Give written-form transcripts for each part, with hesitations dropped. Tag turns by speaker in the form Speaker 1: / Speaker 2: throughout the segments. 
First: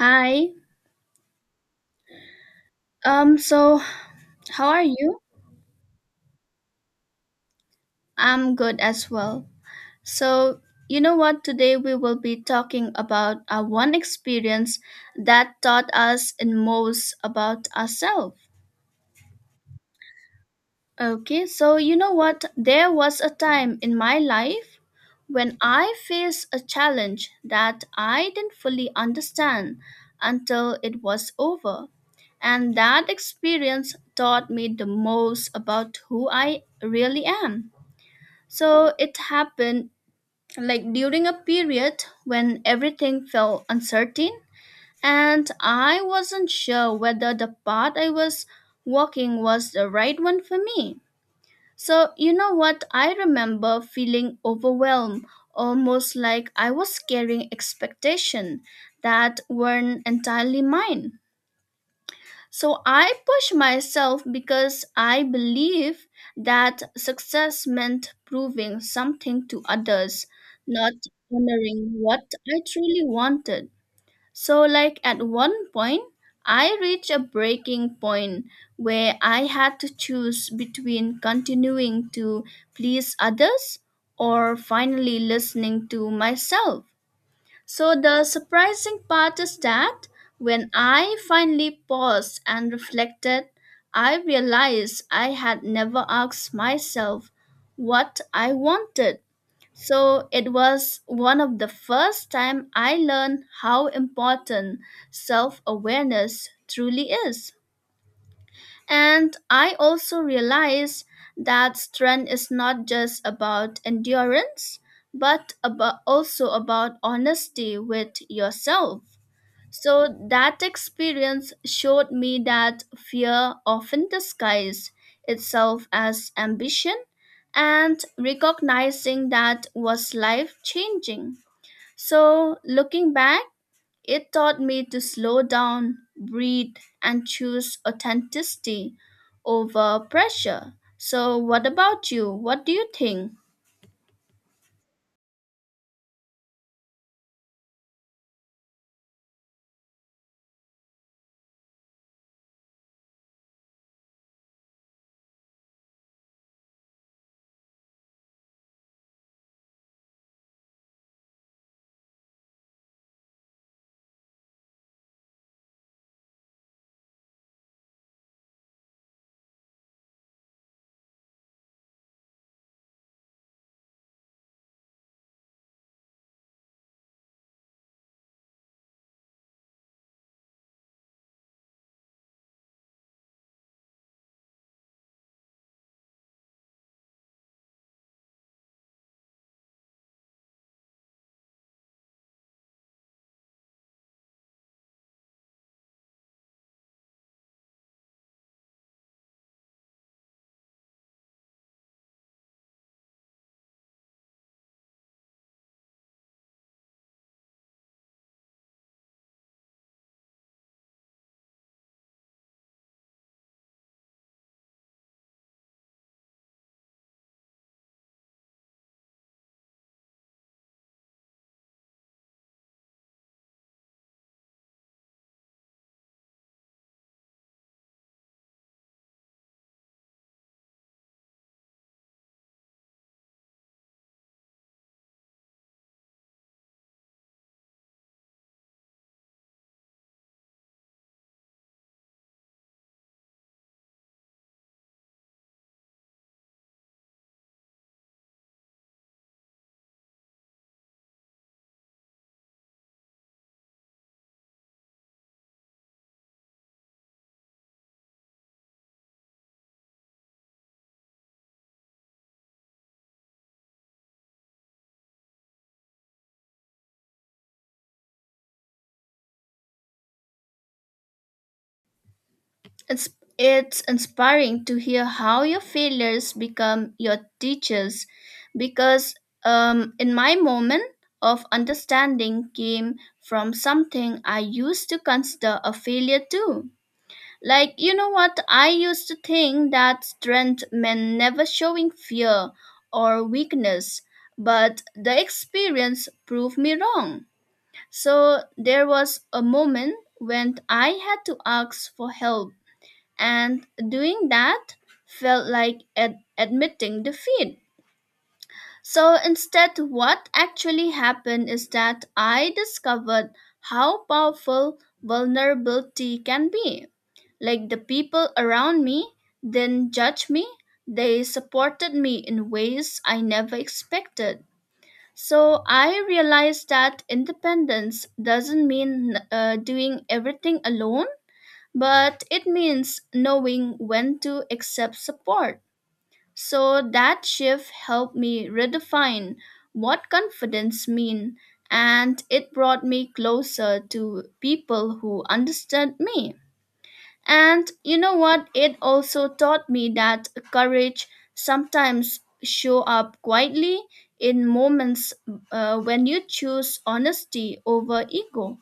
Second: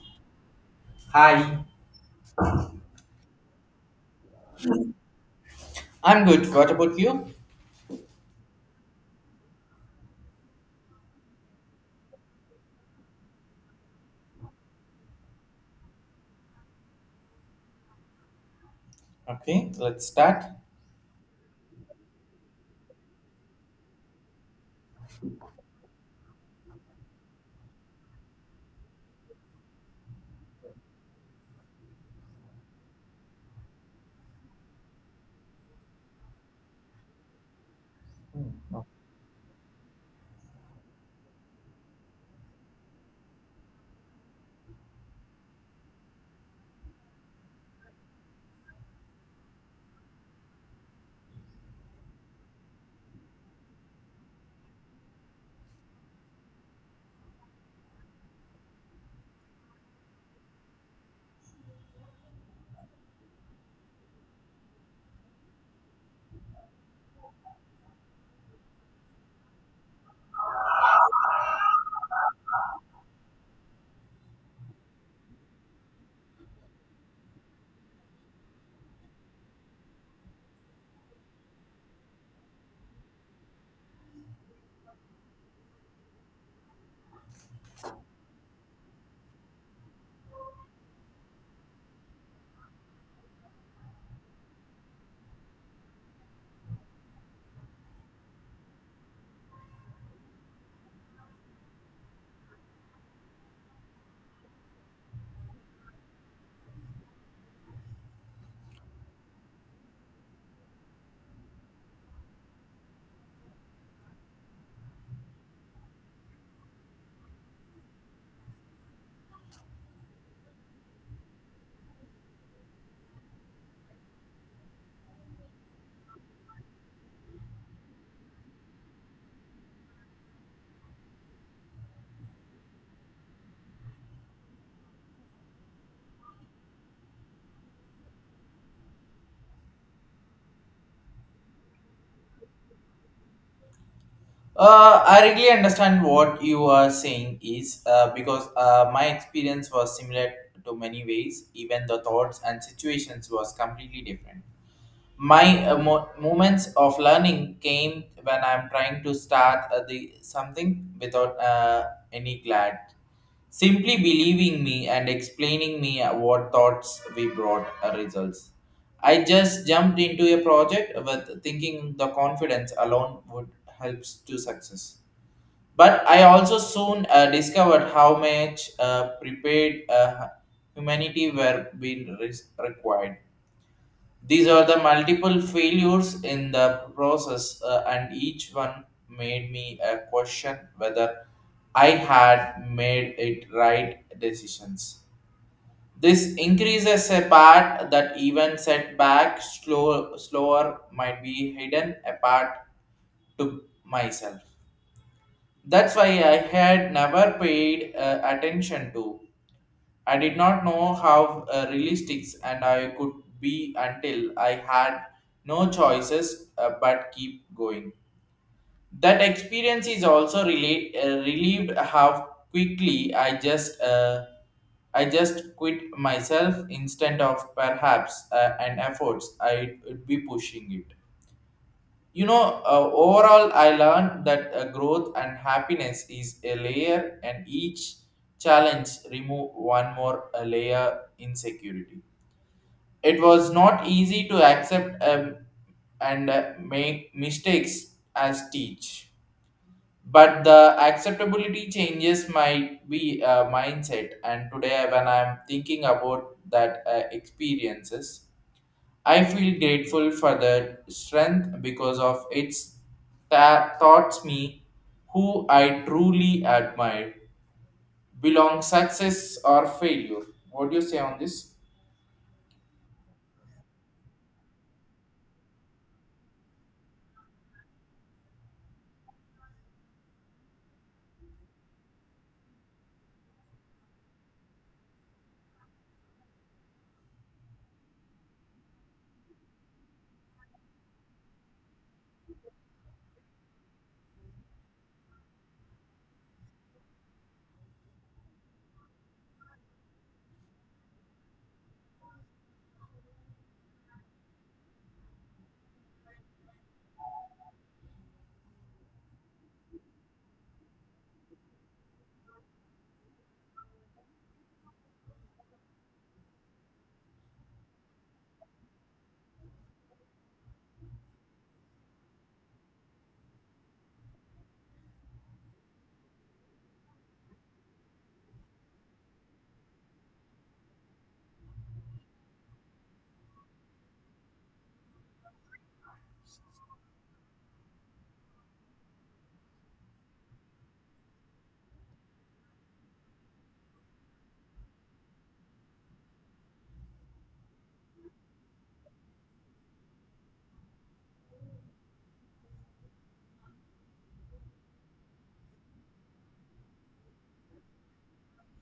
Speaker 1: Hi.
Speaker 2: Hi.
Speaker 1: So how are you?
Speaker 2: I'm good. What about you?
Speaker 1: I'm good as well. So, you know what? Today we will be talking about a one experience that taught us in most about ourselves.
Speaker 2: Okay, let's start.
Speaker 1: Okay, so you know what? There was a time in my life when I faced a challenge that I didn't fully understand until it was over. And that experience taught me the most about who I really am. So it happened like during a period when everything felt uncertain, and I wasn't sure whether the path I was walking was the right one for me. So, you know what? I remember feeling overwhelmed, almost like I was carrying expectations that weren't entirely mine. So I push myself because I believe that success meant proving something to others, not honoring what I truly wanted. So, like at one point, I reached a breaking point where I had to choose between continuing to please others or finally listening to myself. So the surprising part is that when I finally paused and reflected, I realized I had never asked myself what I wanted. So it was one of the first time I learned how important self-awareness truly is. And I also realize that strength is not just about endurance, but about also about honesty with yourself. So that experience showed me that fear often disguises itself as ambition, and recognizing that was life changing. So looking back, it taught me to slow down, breathe, and choose authenticity over pressure. So, what about you? What do you think?
Speaker 2: I really understand what you are saying is because my experience was similar to many ways, even the thoughts and situations was completely different. My moments of learning came when I'm trying to start the something without any glad simply believing me and explaining me what thoughts we brought results. I just jumped into a project with thinking the confidence alone would helps to success, but I also soon discovered how much prepared humanity were being re required. These are the multiple failures in the process, and each one made me question whether I had made it right decisions. This increases a part that even setback slow, slower might be hidden apart to myself. That's why I had never paid attention to. I did not know how realistics and I could be until I had no choices but keep going. That experience is also relieved how quickly I just quit myself instead of perhaps an efforts I would be pushing it. You know, overall, I learned that growth and happiness is a layer, and each challenge remove one more layer insecurity. It was not easy to accept and make mistakes as teach, but the acceptability changes might be mindset. And today, when I'm thinking about that experiences, I feel grateful for the strength because of its taught me who I truly admire. Belong success or failure. What do you say on this?
Speaker 1: It's, it's inspiring to hear how your failures become your teachers because, in my moment of understanding, came from something I used to consider a failure too. Like, you know what? I used to think that strength meant never showing fear or weakness, but the experience proved me wrong. So, there was a moment when I had to ask for help, and doing that felt like admitting defeat. So instead, what actually happened is that I discovered how powerful vulnerability can be. Like the people around me didn't judge me, they supported me in ways I never expected. So I realized that independence doesn't mean doing everything alone, but it means knowing when to accept support. So that shift helped me redefine what confidence mean and it brought me closer to people who understood me. And you know what? It also taught me that courage sometimes show up quietly in moments when you choose honesty over ego.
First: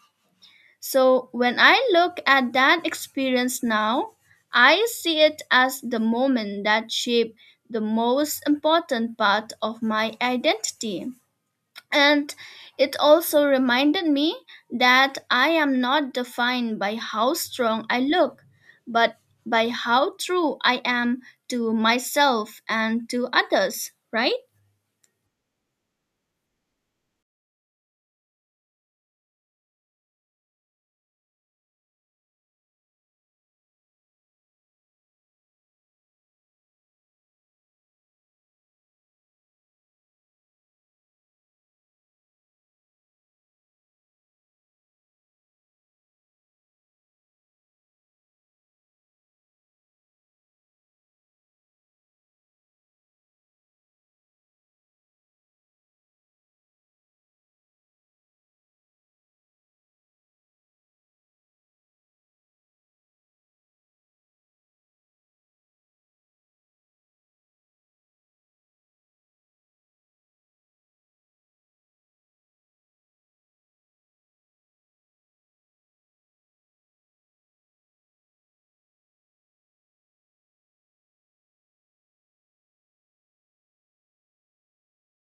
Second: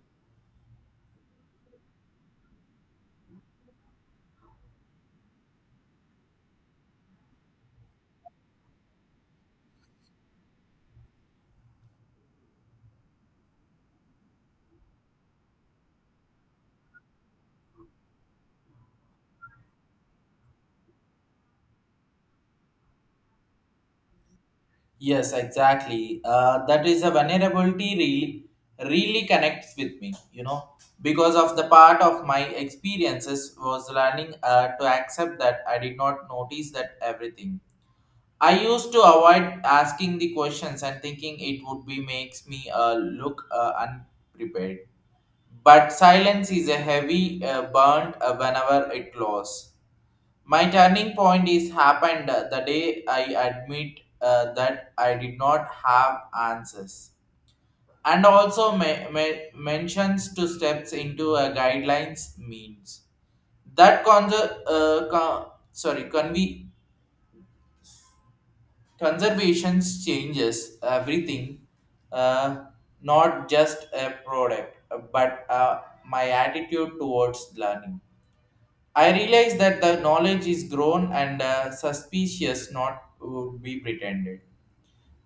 Speaker 1: So when I look at that experience now, I see it as the moment that shaped the most important part of my identity. And it also reminded me that I am not defined by how strong I look, but by how true I am to myself and to others, right?
Speaker 2: Yes, exactly. That is a vulnerability really, really connects with me, you know, because of the part of my experiences was learning to accept that I did not notice that everything I used to avoid asking the questions and thinking it would be makes me look unprepared. But silence is a heavy burn whenever it loss. My turning point is happened the day I admit that I did not have answers. And also mentions to steps into a guidelines means that con- con- sorry conve Conservation changes everything, uh, not just a product, but my attitude towards learning. I realize that the knowledge is grown and suspicious, not would be pretended.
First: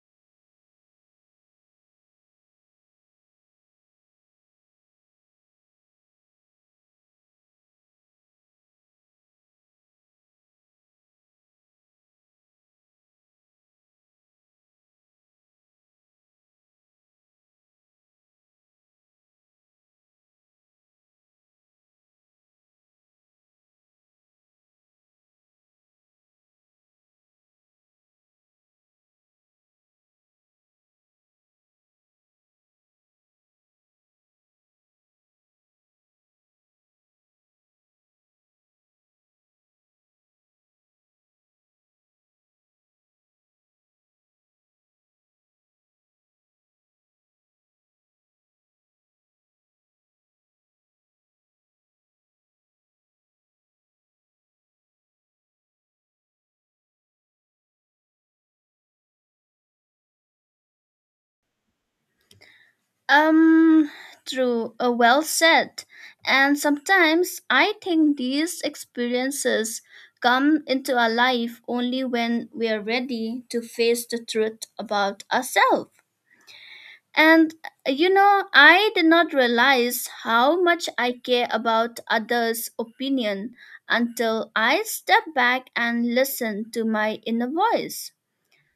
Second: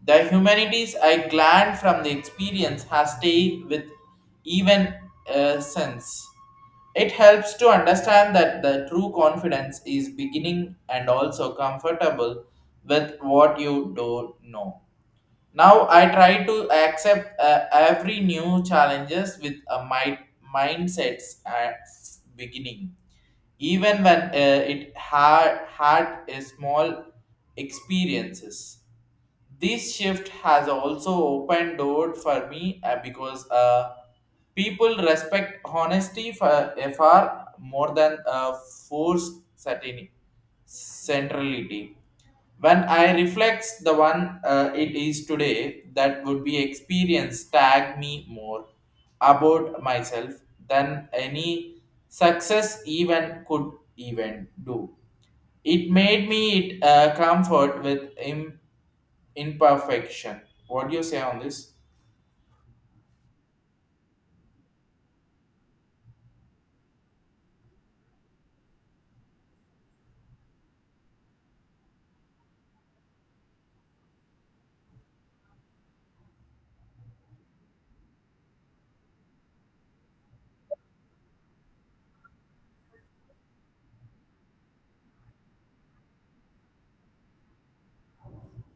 Speaker 2: The humanities I gleaned from the experience has stayed with even since. It helps to understand that the true confidence is beginning and also comfortable with what you do know. Now I try to accept every new challenges with a mindsets at beginning, even when it had a small experiences. This shift has also opened door for me because people respect honesty for far more than forced certainty centrality. When I reflect the one, it is today that would be experience tag me more about myself than any success even could even do. It made me it comfort with him imperfection. What do you say on this?
Speaker 1: Um, true, well said. And sometimes I think these experiences come into our life only when we are ready to face the truth about ourselves. And you know, I did not realize how much I care about others' opinion until I stepped back and listened to my inner voice.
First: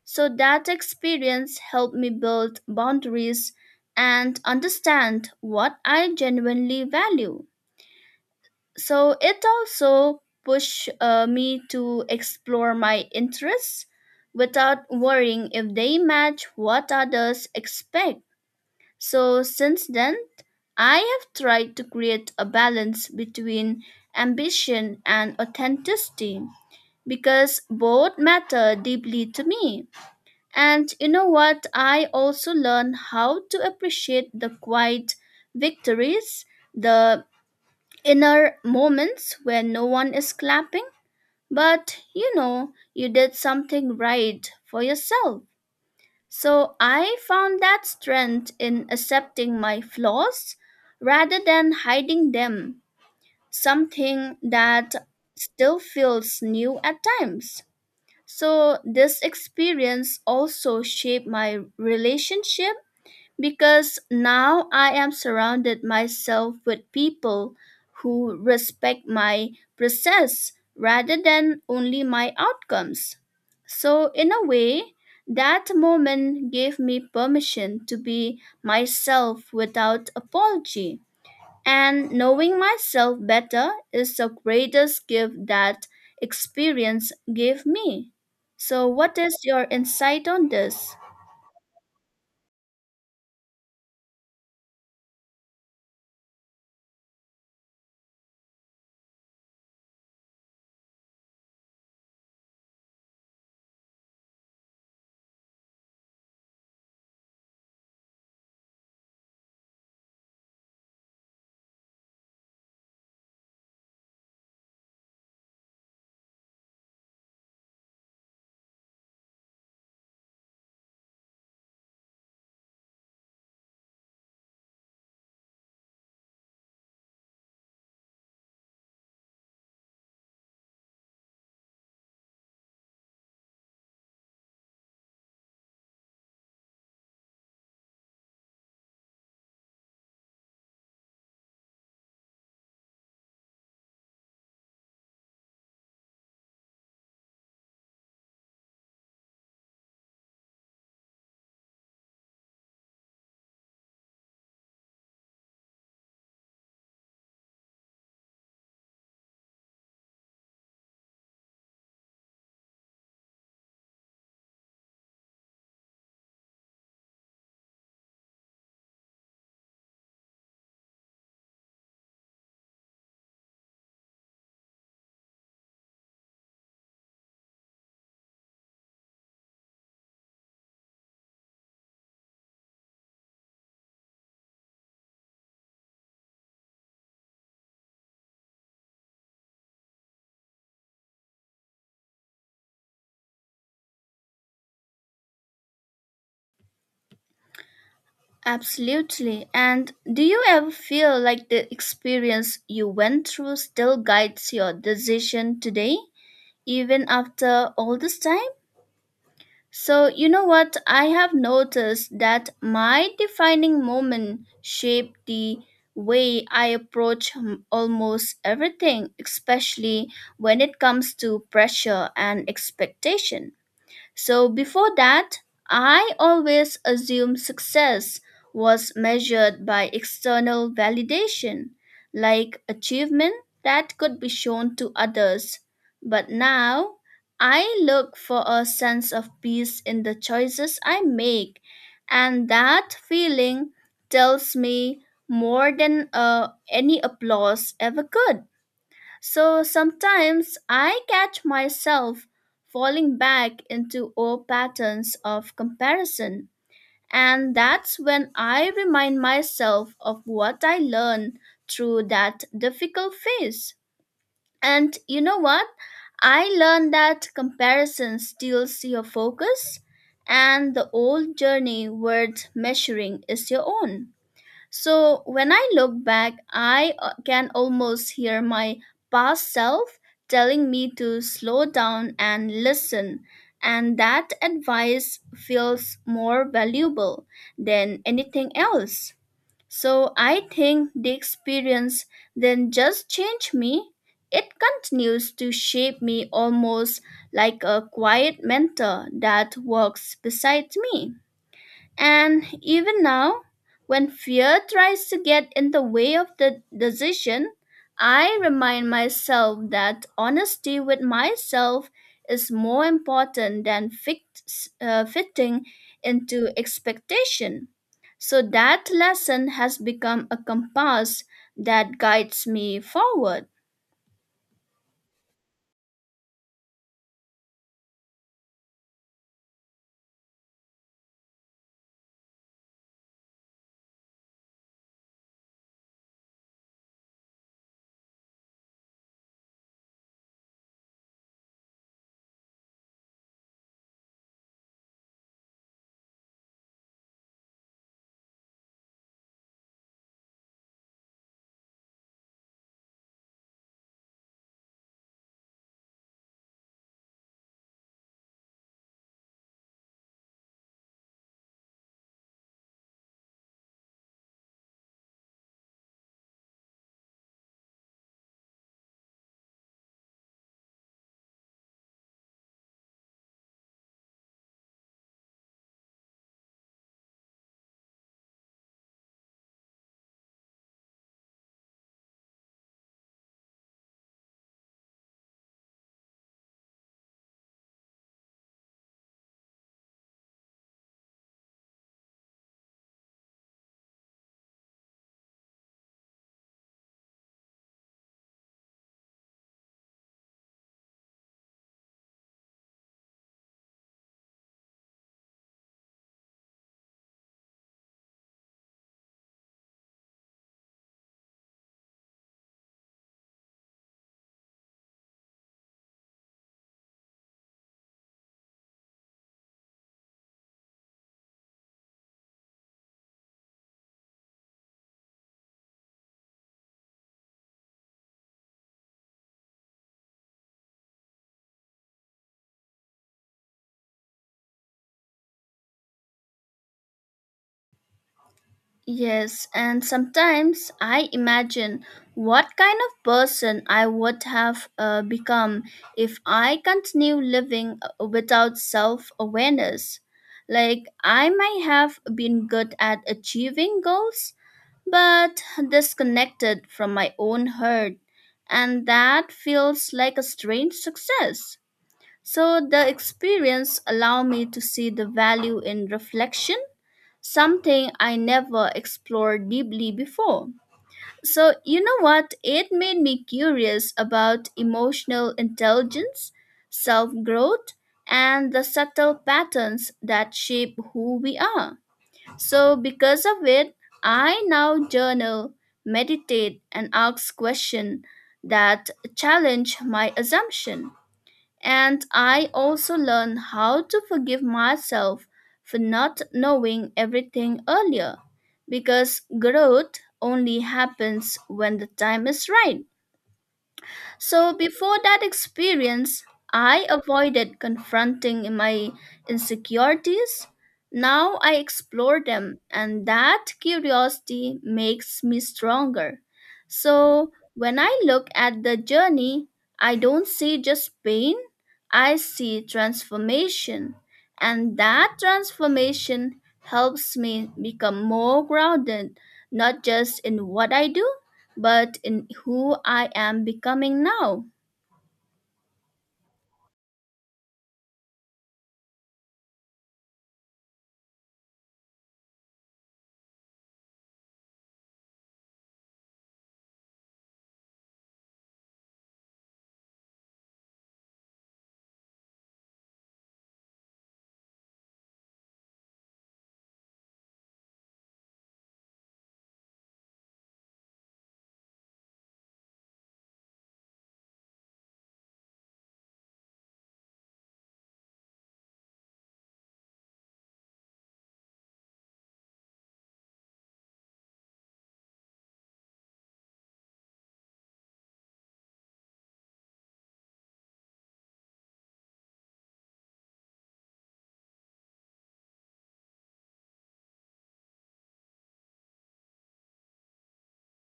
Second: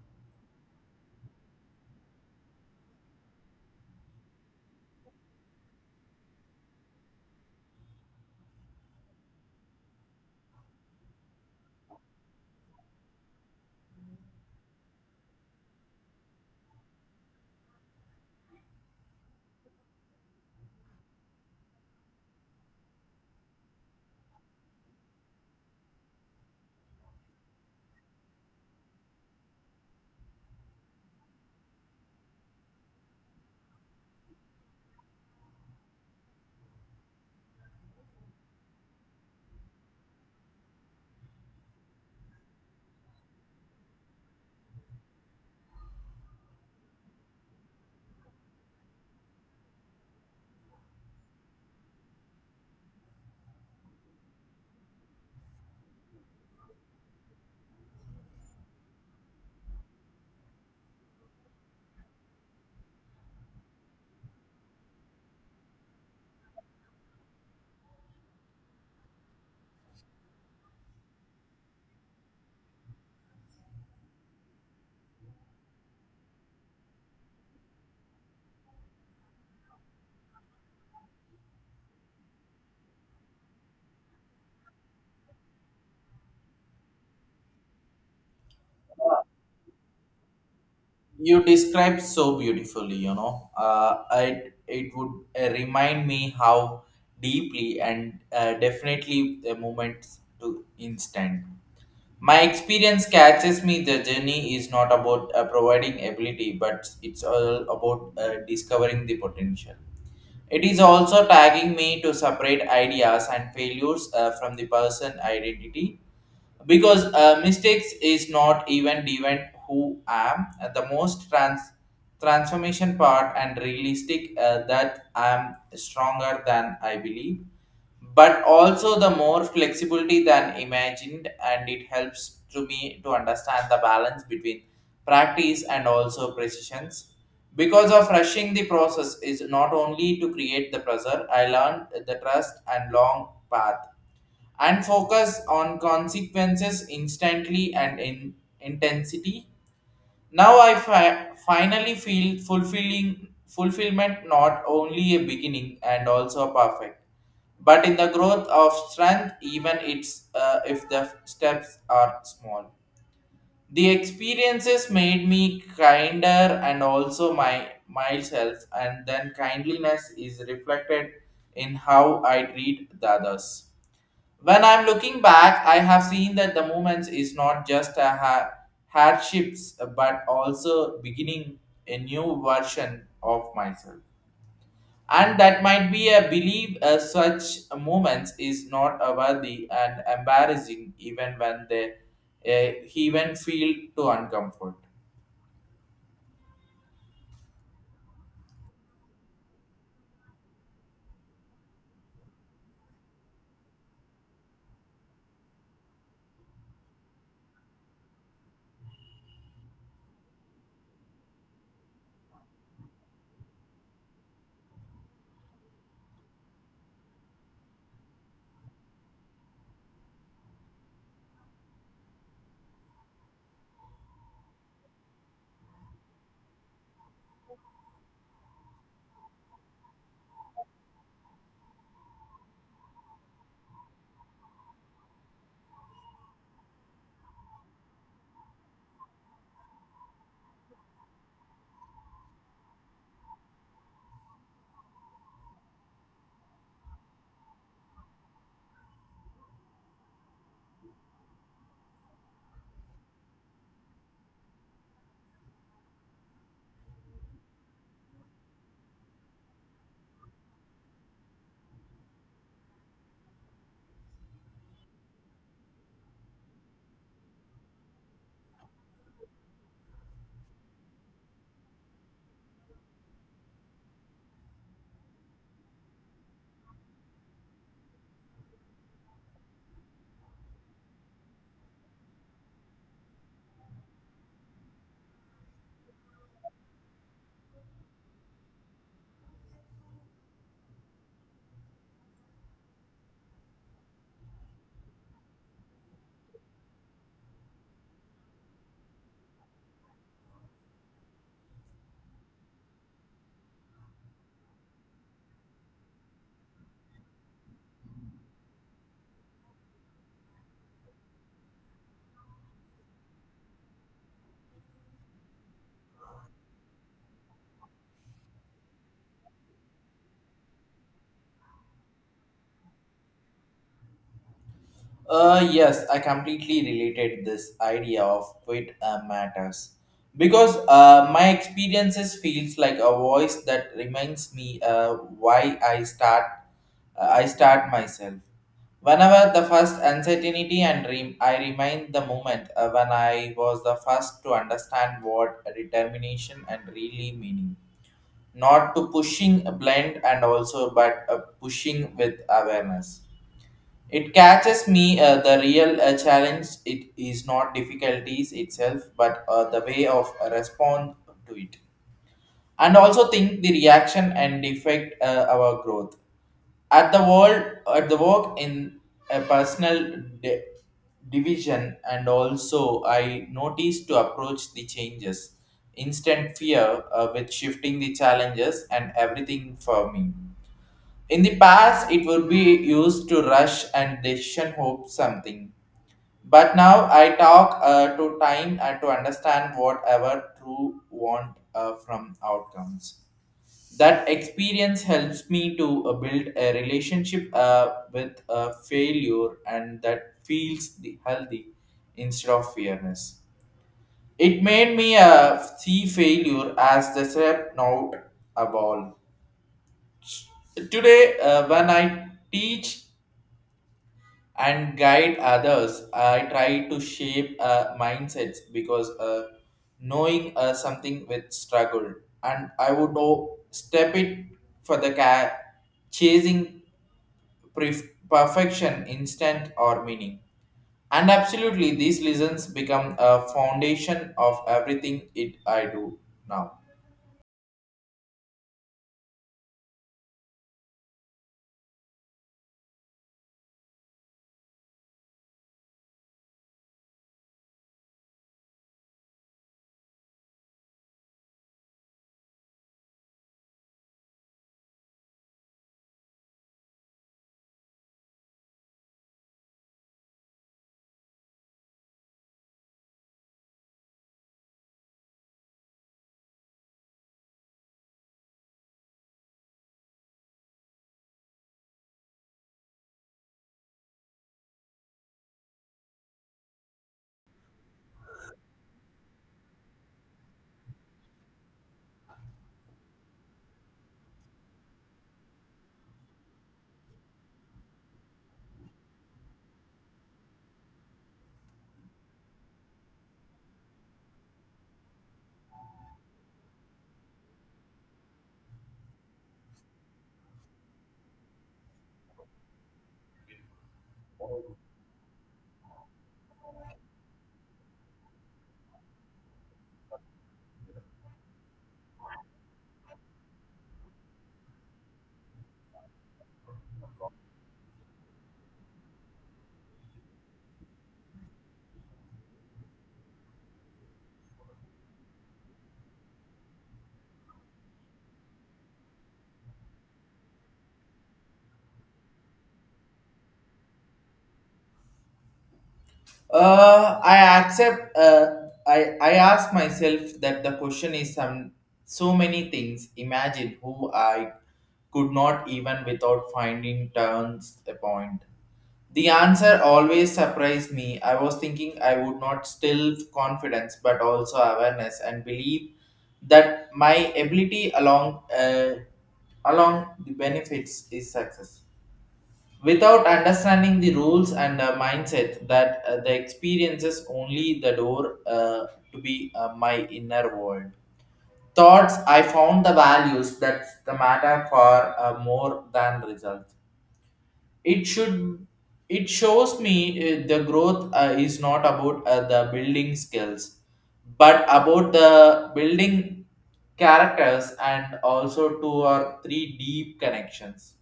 Speaker 1: So that experience helped me build boundaries and understand what I genuinely value. So it also pushed me to explore my interests without worrying if they match what others expect. So since then, I have tried to create a balance between ambition and authenticity because both matter deeply to me. And you know what? I also learn how to appreciate the quiet victories, the inner moments where no one is clapping. But you know, you did something right for yourself. So I found that strength in accepting my flaws rather than hiding them, something that still feels new at times. So, this experience also shaped my relationship because now I am surrounded myself with people who respect my process rather than only my outcomes. So, in a way, that moment gave me permission to be myself without apology. And knowing myself better is the greatest gift that experience gave me. So, what is your insight on this?
Speaker 2: You described so beautifully, you know, it would remind me how deeply and definitely the moments to instant. My experience catches me the journey is not about providing ability, but it's all about discovering the potential. It is also tagging me to separate ideas and failures from the person identity because mistakes is not even who am the most transformation part and realistic that I'm stronger than I believe, but also the more flexibility than imagined. And it helps to me to understand the balance between practice and also precisions because of rushing the process is not only to create the pressure. I learned the trust and long path and focus on consequences instantly and in intensity. Now I finally feel fulfilling fulfillment not only a beginning and also a perfect, but in the growth of strength, even it's if the steps are small. The experiences made me kinder and also my myself, and then kindliness is reflected in how I treat the others. When I'm looking back, I have seen that the movement is not just a hardships, but also beginning a new version of myself. And that might be a belief such movements is not a worthy and embarrassing even when they even feel too uncomfortable.
Speaker 1: Absolutely. And do you ever feel like the experience you went through still guides your decision today, even after all this time? So, you know what? I have noticed that my defining moment shaped the way I approach almost everything, especially when it comes to pressure and expectation. So before that, I always assumed success was measured by external validation, like achievement that could be shown to others. But now, I look for a sense of peace in the choices I make, and that feeling tells me more than any applause ever could. So sometimes I catch myself falling back into old patterns of comparison. And that's when I remind myself of what I learned through that difficult phase. And you know what? I learned that comparison steals your focus, and the old journey worth measuring is your own. So when I look back, I can almost hear my past self telling me to slow down and listen. And that advice feels more valuable than anything else. So I think the experience then just changed me. It continues to shape me almost like a quiet mentor that walks beside me. And even now, when fear tries to get in the way of the decision, I remind myself that honesty with myself is more important than fitting into expectation. So that lesson has become a compass that guides me forward.
Speaker 2: Yes, I completely related this idea of it matters because my experiences feels like a voice that reminds me why I start myself. Whenever the first uncertainty and dream, I remind the moment when I was the first to understand what determination and really meaning. Not to pushing blend and also but pushing with awareness. It catches me the real challenge. It is not difficulties itself, but the way of respond to it, and also think the reaction and effect our growth at the world at the work in a personal division. And also I noticed to approach the changes instant fear with shifting the challenges and everything for me. In the past, it would be used to rush and decision hope something. But now I talk to time and to understand whatever true want from outcomes. That experience helps me to build a relationship with failure, and that feels the healthy instead of fearness. It made me see failure as the step, not a ball. Today, when I teach and guide others. I try to shape mindsets because knowing something with struggle, and I would step it for the chasing pref- perfection, instant or meaning. And absolutely, these lessons become a foundation of everything it I do now.
Speaker 1: Yes, and sometimes I imagine what kind of person I would have become if I continue living without self awareness. Like, I might have been good at achieving goals, but disconnected from my own heart, and that feels like a strange success. So, the experience allowed me to see the value in reflection something I never explored deeply before. So, you know what? It made me curious about emotional intelligence, self growth, and the subtle patterns that shape who we are. So, because of it, I now journal, meditate, and ask questions that challenge my assumption. And I also learned how to forgive myself for not knowing everything earlier because growth only happens when the time is right. So before that experience, I avoided confronting my insecurities. Now I explore them, and that curiosity makes me stronger. So when I look at the journey, I don't see just pain, I see transformation. And that transformation helps me become more grounded, not just in what I do, but in who I am becoming now.
Speaker 2: I accept. I ask myself that the question is some so many things. Imagine who I could not even without finding turns a point. The answer always surprised me. I was thinking I would not still confidence, but also awareness and believe that my ability along along the benefits is success without understanding the rules and mindset that the experiences only the door to be my inner world thoughts. I found the values that the matter for more than results. It should it shows me the growth is not about the building skills, but about the building characters and also two or three deep connections.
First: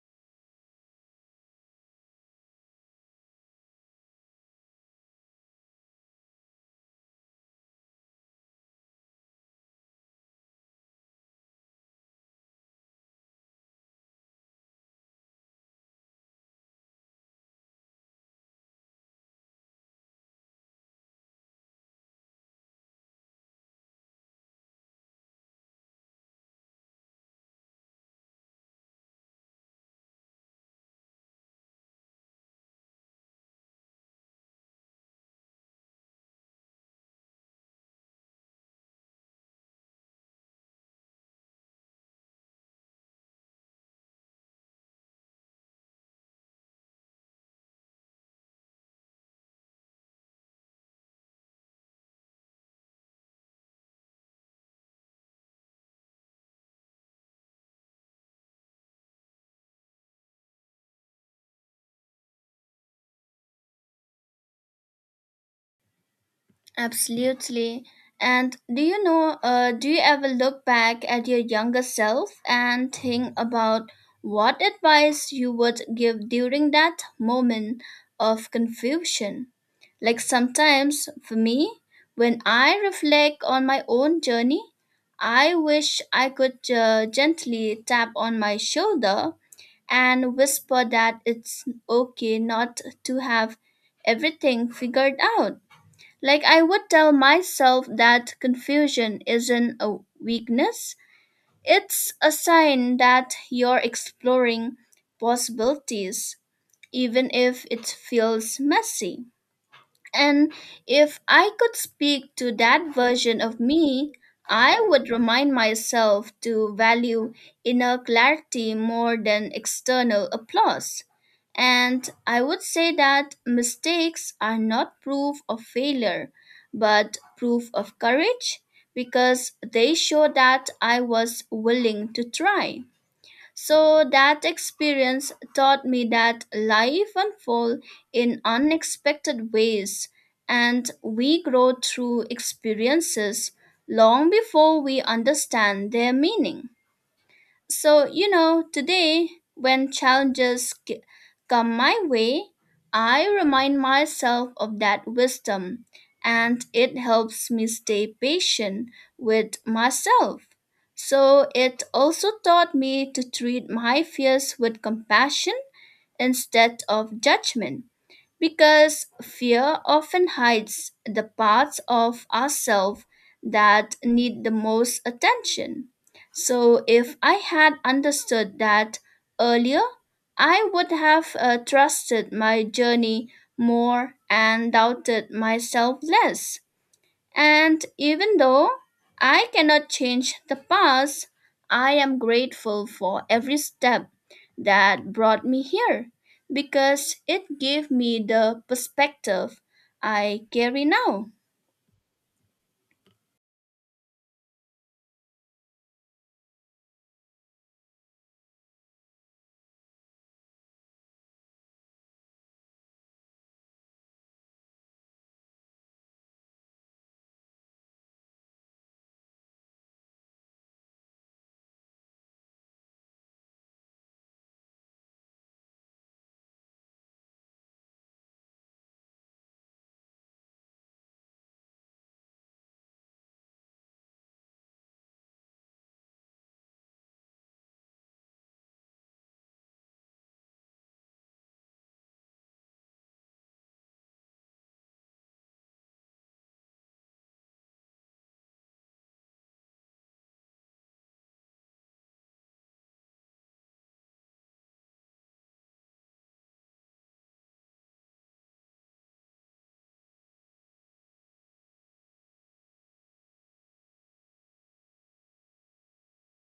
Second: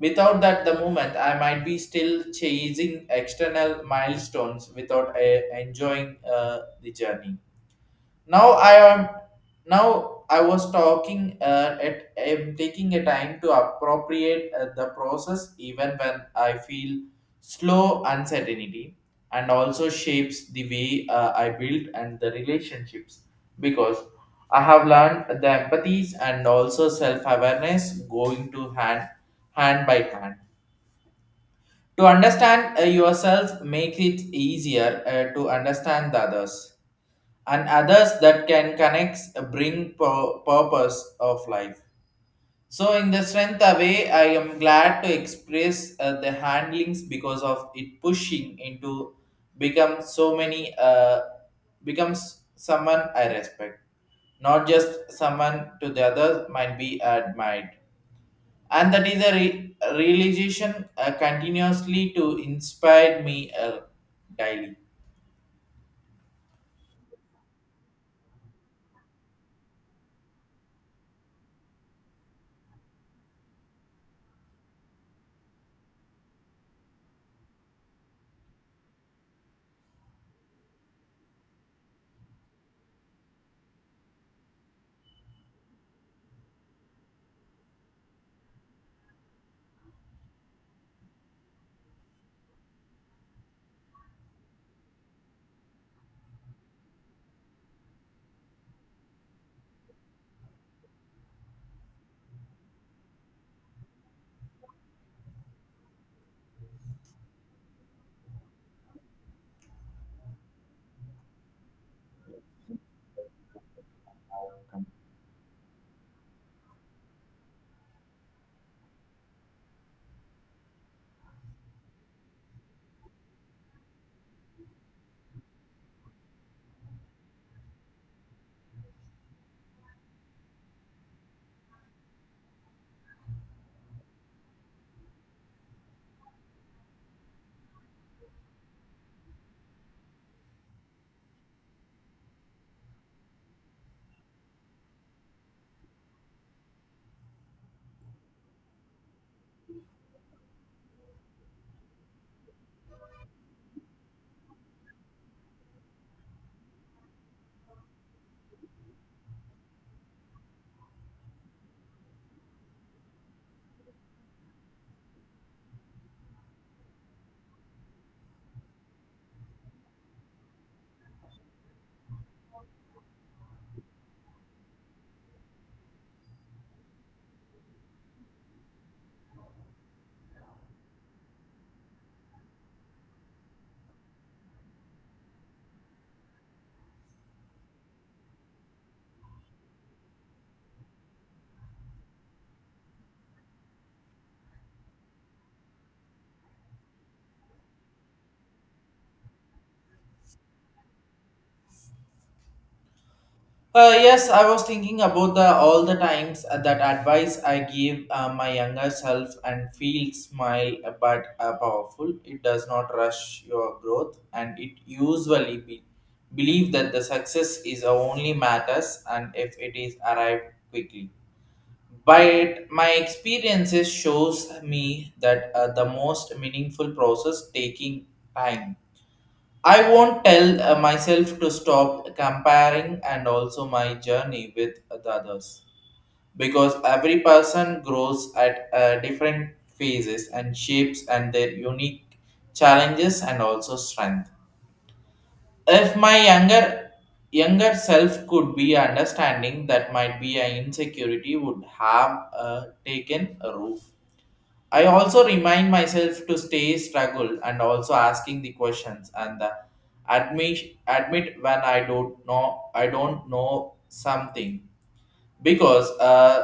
Speaker 2: Without that, the movement, I might be still chasing external milestones without enjoying the journey. Now I am. Now I was talking at am taking a time to appropriate the process, even when I feel slow uncertainty, and also shapes the way I build and the relationships because I have learned the empathies and also self awareness going to hand by hand. To understand yourself make it easier to understand the others and others that can connect bring purpose of life. So in the strength away, I am glad to express the handlings because of it pushing into become so many becomes someone I respect, not just someone to the other might be admired. And that is a realization continuously to inspire me daily.
Speaker 1: Absolutely. And do you ever look back at your younger self and think about what advice you would give during that moment of confusion? Like sometimes for me, when I reflect on my own journey, I wish I could gently tap on my shoulder and whisper that it's okay not to have everything figured out. Like I would tell myself that confusion isn't a weakness, it's a sign that you're exploring possibilities, even if it feels messy. And if I could speak to that version of me, I would remind myself to value inner clarity more than external applause. And I would say that mistakes are not proof of failure, but proof of courage because they show that I was willing to try. So that experience taught me that life unfolds in unexpected ways and we grow through experiences long before we understand their meaning. So, you know, today when come my way, I remind myself of that wisdom and it helps me stay patient with myself. So, it also taught me to treat my fears with compassion instead of judgment because fear often hides the parts of ourselves that need the most attention. So, if I had understood that earlier, I would have trusted my journey more and doubted myself less. And even though I cannot change the past, I am grateful for every step that brought me here because it gave me the perspective I carry now.
Speaker 2: Yes, I was thinking about the all the times that advice I give my younger self and feel smile, but powerful it does not rush your growth. And it usually be, believe that the success is a only matters and if it is arrived quickly. But my experiences shows me that the most meaningful process taking time. I won't tell myself to stop comparing and also my journey with the others because every person grows at different phases and shapes and their unique challenges and also strength. If my younger self could be understanding that, might be an insecurity would have taken a roof. I also remind myself to stay struggle and also asking the questions and the admit admit when I don't know something because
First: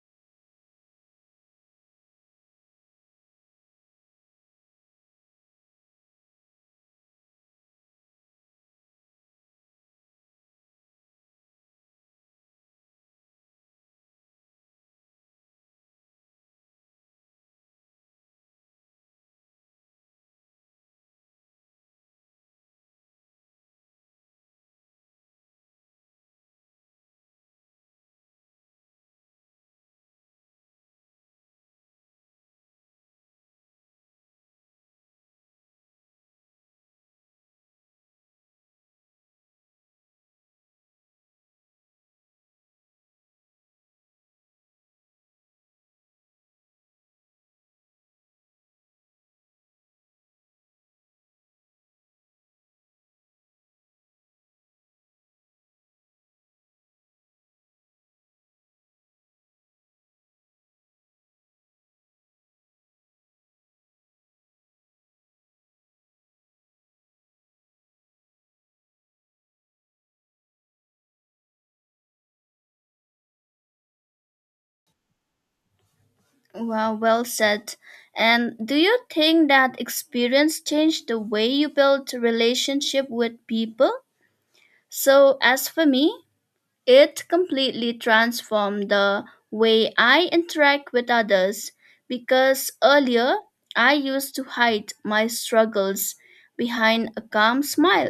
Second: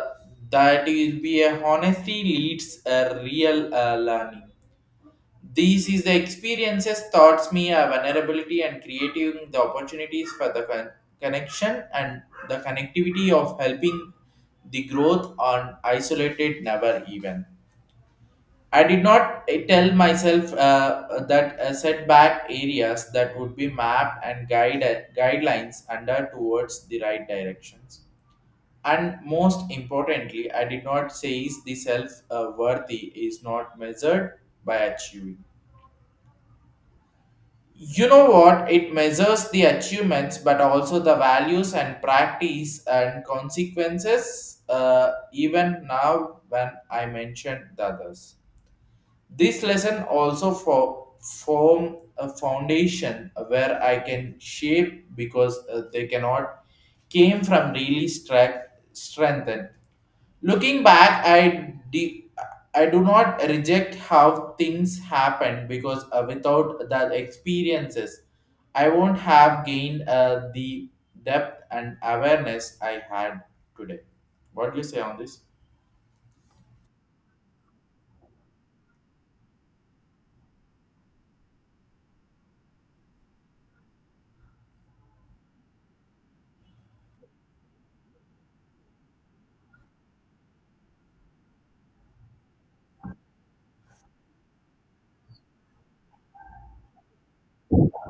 Speaker 2: that will be a honesty leads a real learning. These is the experiences taught me a vulnerability and creating the opportunities for the connection and the connectivity of helping the growth on isolated never even. I did not tell myself that setback areas that would be mapped and guidelines under towards the right directions. And most importantly, I did not say is the self worthy is not measured by achieving. You know what? It measures the achievements, but also the values and practice and consequences. Even now, when I mentioned the others, this lesson also for form a foundation where I can shape because they cannot came from really strengthened. Looking back, I I do not reject how things happened because without the experiences, I won't have gained the depth and awareness I had today. What do you say on this?
Speaker 1: Wow, well said. And do you think that experience changed the way you build relationship with people? So as for me, it completely transformed the way I interact with others because earlier I used to hide my struggles behind a calm smile.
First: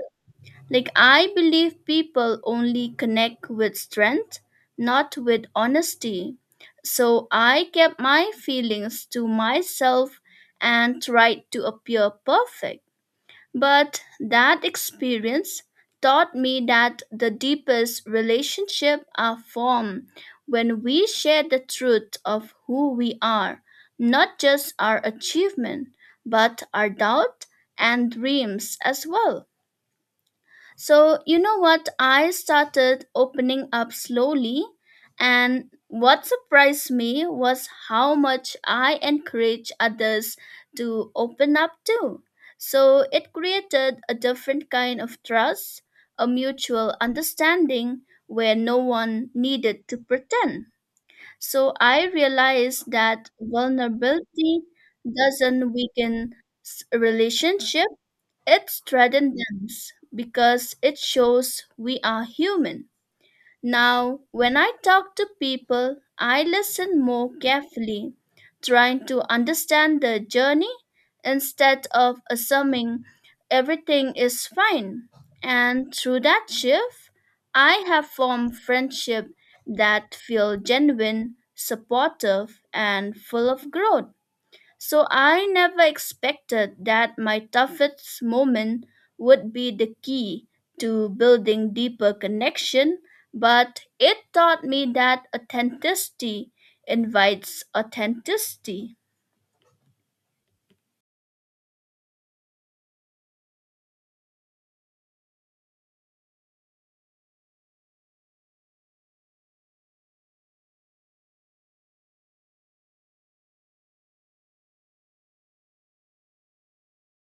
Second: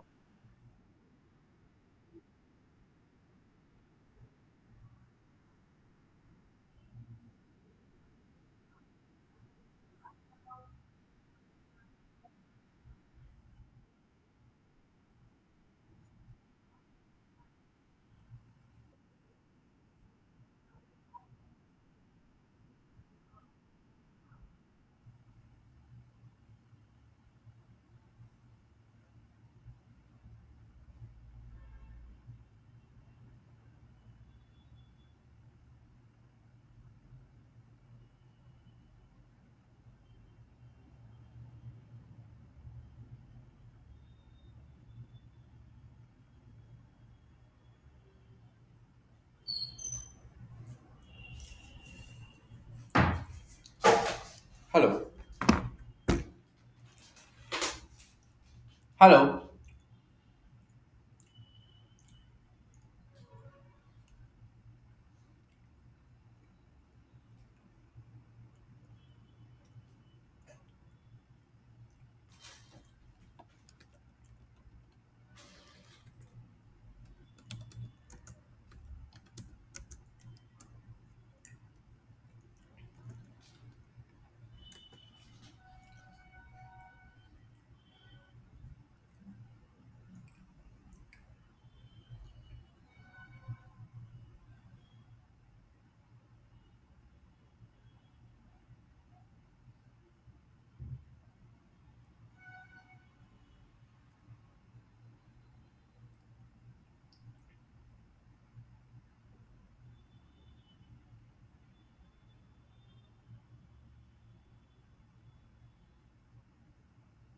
Speaker 1: Like, I believe people only connect with strength, not with honesty. So, I kept my feelings to myself and tried to appear perfect. But that experience taught me that the deepest relationships are formed when we share the truth of who we are, not just our achievement, but our doubt and dreams as well. So, you know what? I started opening up slowly, and what surprised me was how much I encourage others to open up too. So, it created a different kind of trust, a mutual understanding where no one needed to pretend. So, I realized that vulnerability
Speaker 2: Hello,
Speaker 1: doesn't weaken relationship it's
Speaker 2: hello.
Speaker 1: threatens because it shows we are human. Now, when I talk to people, I listen more carefully, trying to understand their journey instead of assuming everything is fine. And through that shift, I have formed friendship that feel genuine, supportive, and full of growth. So I never expected that my toughest moment would be the key to building deeper connection, but it taught me that authenticity invites authenticity.